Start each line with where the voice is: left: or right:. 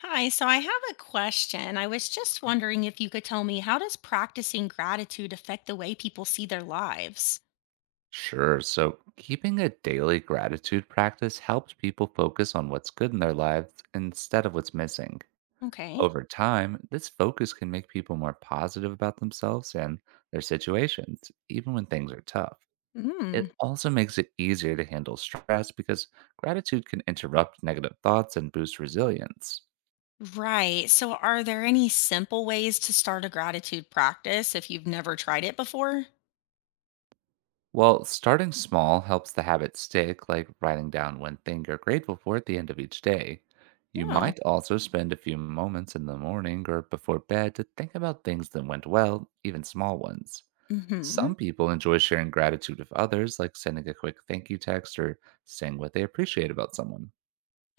left: Hi, so I have a question. I was just wondering if you could tell me, how does practicing gratitude affect the way people see their lives?
right: Sure. So, keeping a daily gratitude practice helps people focus on what's good in their lives instead of what's missing.
left: Okay.
right: Over time, this focus can make people more positive about themselves and their situations, even when things are tough. It
left: Mm.
right: also makes it easier to handle stress because gratitude can interrupt negative thoughts and boost resilience.
left: Right. So are there any simple ways to start a gratitude practice if you've never tried it before?
right: Well, starting small helps the habit stick, like writing down one thing you're grateful for at the end of each day. You
left: No.
right: might also spend a few moments in the morning or before bed to think about things that went well, even small ones.
left: Mhm.
right: Some people enjoy sharing gratitude with others, like sending a quick thank you text or saying what they appreciate about someone.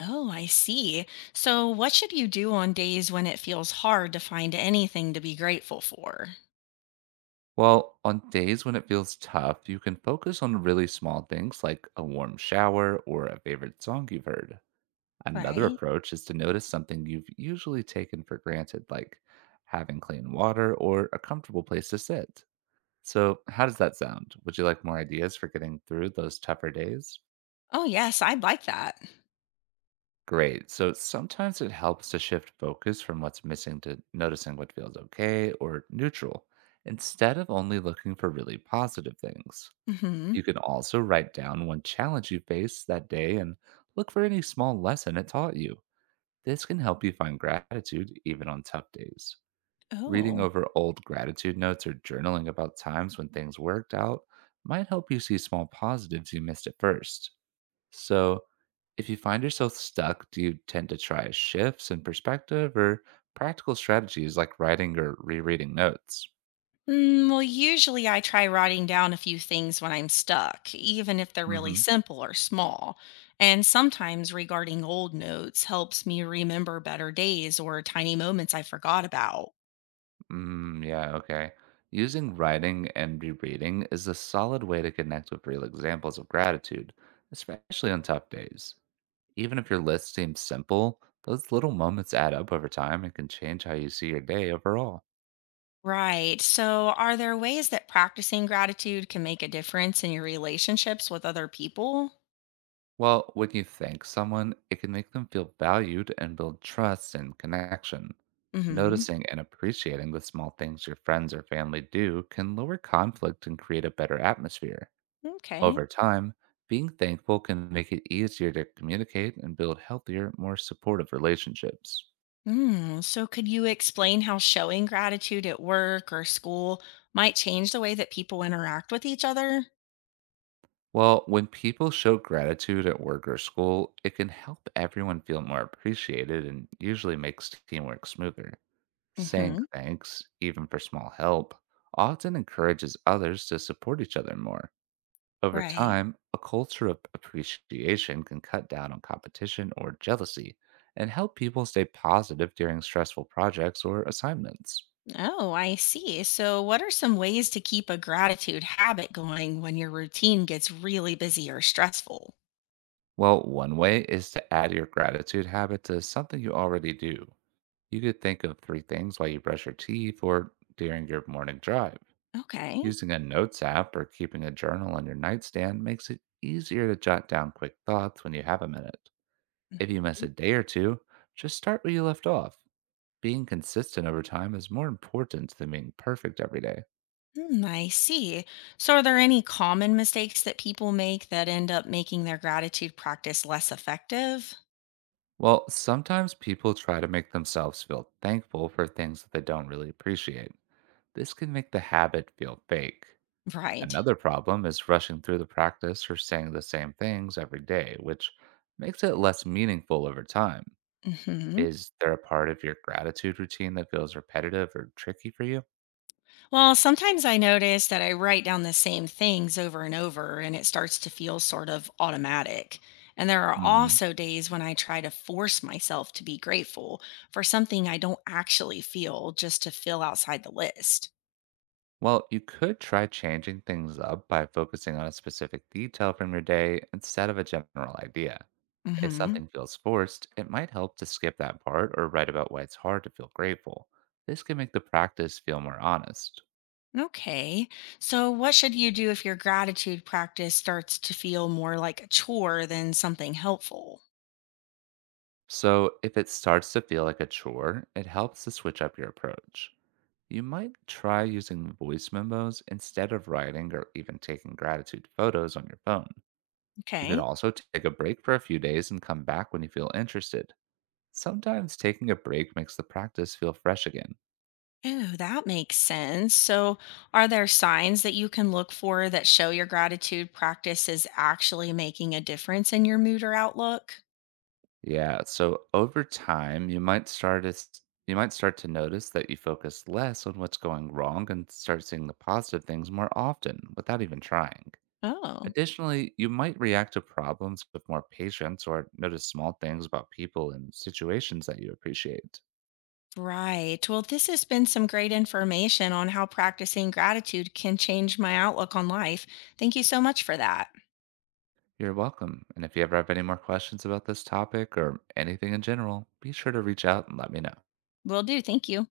left: Oh, I see. So what should you do on days when it feels hard to find anything to be grateful for?
right: Well, on days when it feels tough, you can focus on really small things like a warm shower or a favorite song you've heard. Another
left: Right.
right: approach is to notice something you've usually taken for granted, like having clean water or a comfortable place to sit. So, how does that sound? Would you like more ideas for getting through those tougher days?
left: Oh, yes, I'd like that.
right: Great. So, sometimes it helps to shift focus from what's missing to noticing what feels okay or neutral instead of only looking for really positive things.
left: Mhm.
right: You can also write down one challenge you faced that day and look for any small lesson it taught you. This can help you find gratitude even on tough days. Reading
left: Oh.
right: over old gratitude notes or journaling about times when things worked out might help you see small positives you missed at first. So, if you find yourself stuck, do you tend to try shifts in perspective or practical strategies like writing or rereading notes?
left: Well, usually I try writing down a few things when I'm stuck, even if they're really
right: hmm
left: simple or small. And sometimes regarding old notes helps me remember better days or tiny moments I forgot about.
right: yeah, Okay. Using writing and rereading is a solid way to connect with real examples of gratitude, especially on tough days. Even if your list seems simple, those little moments add up over time and can change how you see your day overall.
left: Right. So, are there ways that practicing gratitude can make a difference in your relationships with other people?
right: Well, when you thank someone, it can make them feel valued and build trust and connection.
left: hmm
right: Noticing and appreciating the small things your friends or family do can lower conflict and create a better atmosphere.
left: Okay.
right: Over time, being thankful can make it easier to communicate and build healthier, more supportive relationships.
left: Mm, so, could you explain how showing gratitude at work or school might change the way that people interact with each other?
right: Well, when people show gratitude at work or school, it can help everyone feel more appreciated and usually makes teamwork smoother. Saying
left: hmm
right: thanks, even for small help, often encourages others to support each other more. Over
left: Right.
right: time, a culture of appreciation can cut down on competition or jealousy and help people stay positive during stressful projects or assignments.
left: Oh, I see. So, what are some ways to keep a gratitude habit going when your routine gets really busy or stressful?
right: Well, one way is to add your gratitude habit to something you already do. You could think of three things while you brush your teeth or during your morning drive.
left: Okay.
right: Using a notes app or keeping a journal on your nightstand makes it easier to jot down quick thoughts when you have a minute. If you miss a day or two, just start where you left off. Being consistent over time is more important than being perfect every day.
left: Hmm, I see. So, are there any common mistakes that people make that end up making their gratitude practice less effective?
right: Well, sometimes people try to make themselves feel thankful for things that they don't really appreciate. This can make the habit feel fake.
left: Right.
right: Another problem is rushing through the practice or saying the same things every day, which makes it less meaningful over time.
left: hmm
right: Is there a part of your gratitude routine that feels repetitive or tricky for you?
left: Well, sometimes I notice that I write down the same things over and over and it starts to feel sort of automatic. And there are
right: hmm
left: also days when I try to force myself to be grateful for something I don't actually feel just to feel outside the list.
right: Well, you could try changing things up by focusing on a specific detail from your day instead of a general idea. If
left: Mhm.
right: something feels forced, it might help to skip that part or write about why it's hard to feel grateful. This can make the practice feel more honest.
left: Okay. So what should you do if your gratitude practice starts to feel more like a chore than something helpful?
right: So, if it starts to feel like a chore, it helps to switch up your approach. You might try using voice memos instead of writing or even taking gratitude photos on your phone. You could
left: Okay.
right: also take a break for a few days and come back when you feel interested. Sometimes taking a break makes the practice feel fresh again.
left: Oh, that makes sense. So, are there signs that you can look for that show your gratitude practice is actually making a difference in your mood or outlook?
right: Yeah, so over time, you might start to notice that you focus less on what's going wrong and start seeing the positive things more often without even trying.
left: Oh,
right: Additionally, you might react to problems with more patience or notice small things about people and situations that you appreciate.
left: right. Well, this has been some great information on how practicing gratitude can change my outlook on life. Thank you so much for that.
right: You're welcome. And if you ever have any more questions about this topic or anything in general, be sure to reach out and let me know.
left: Will do. Thank you.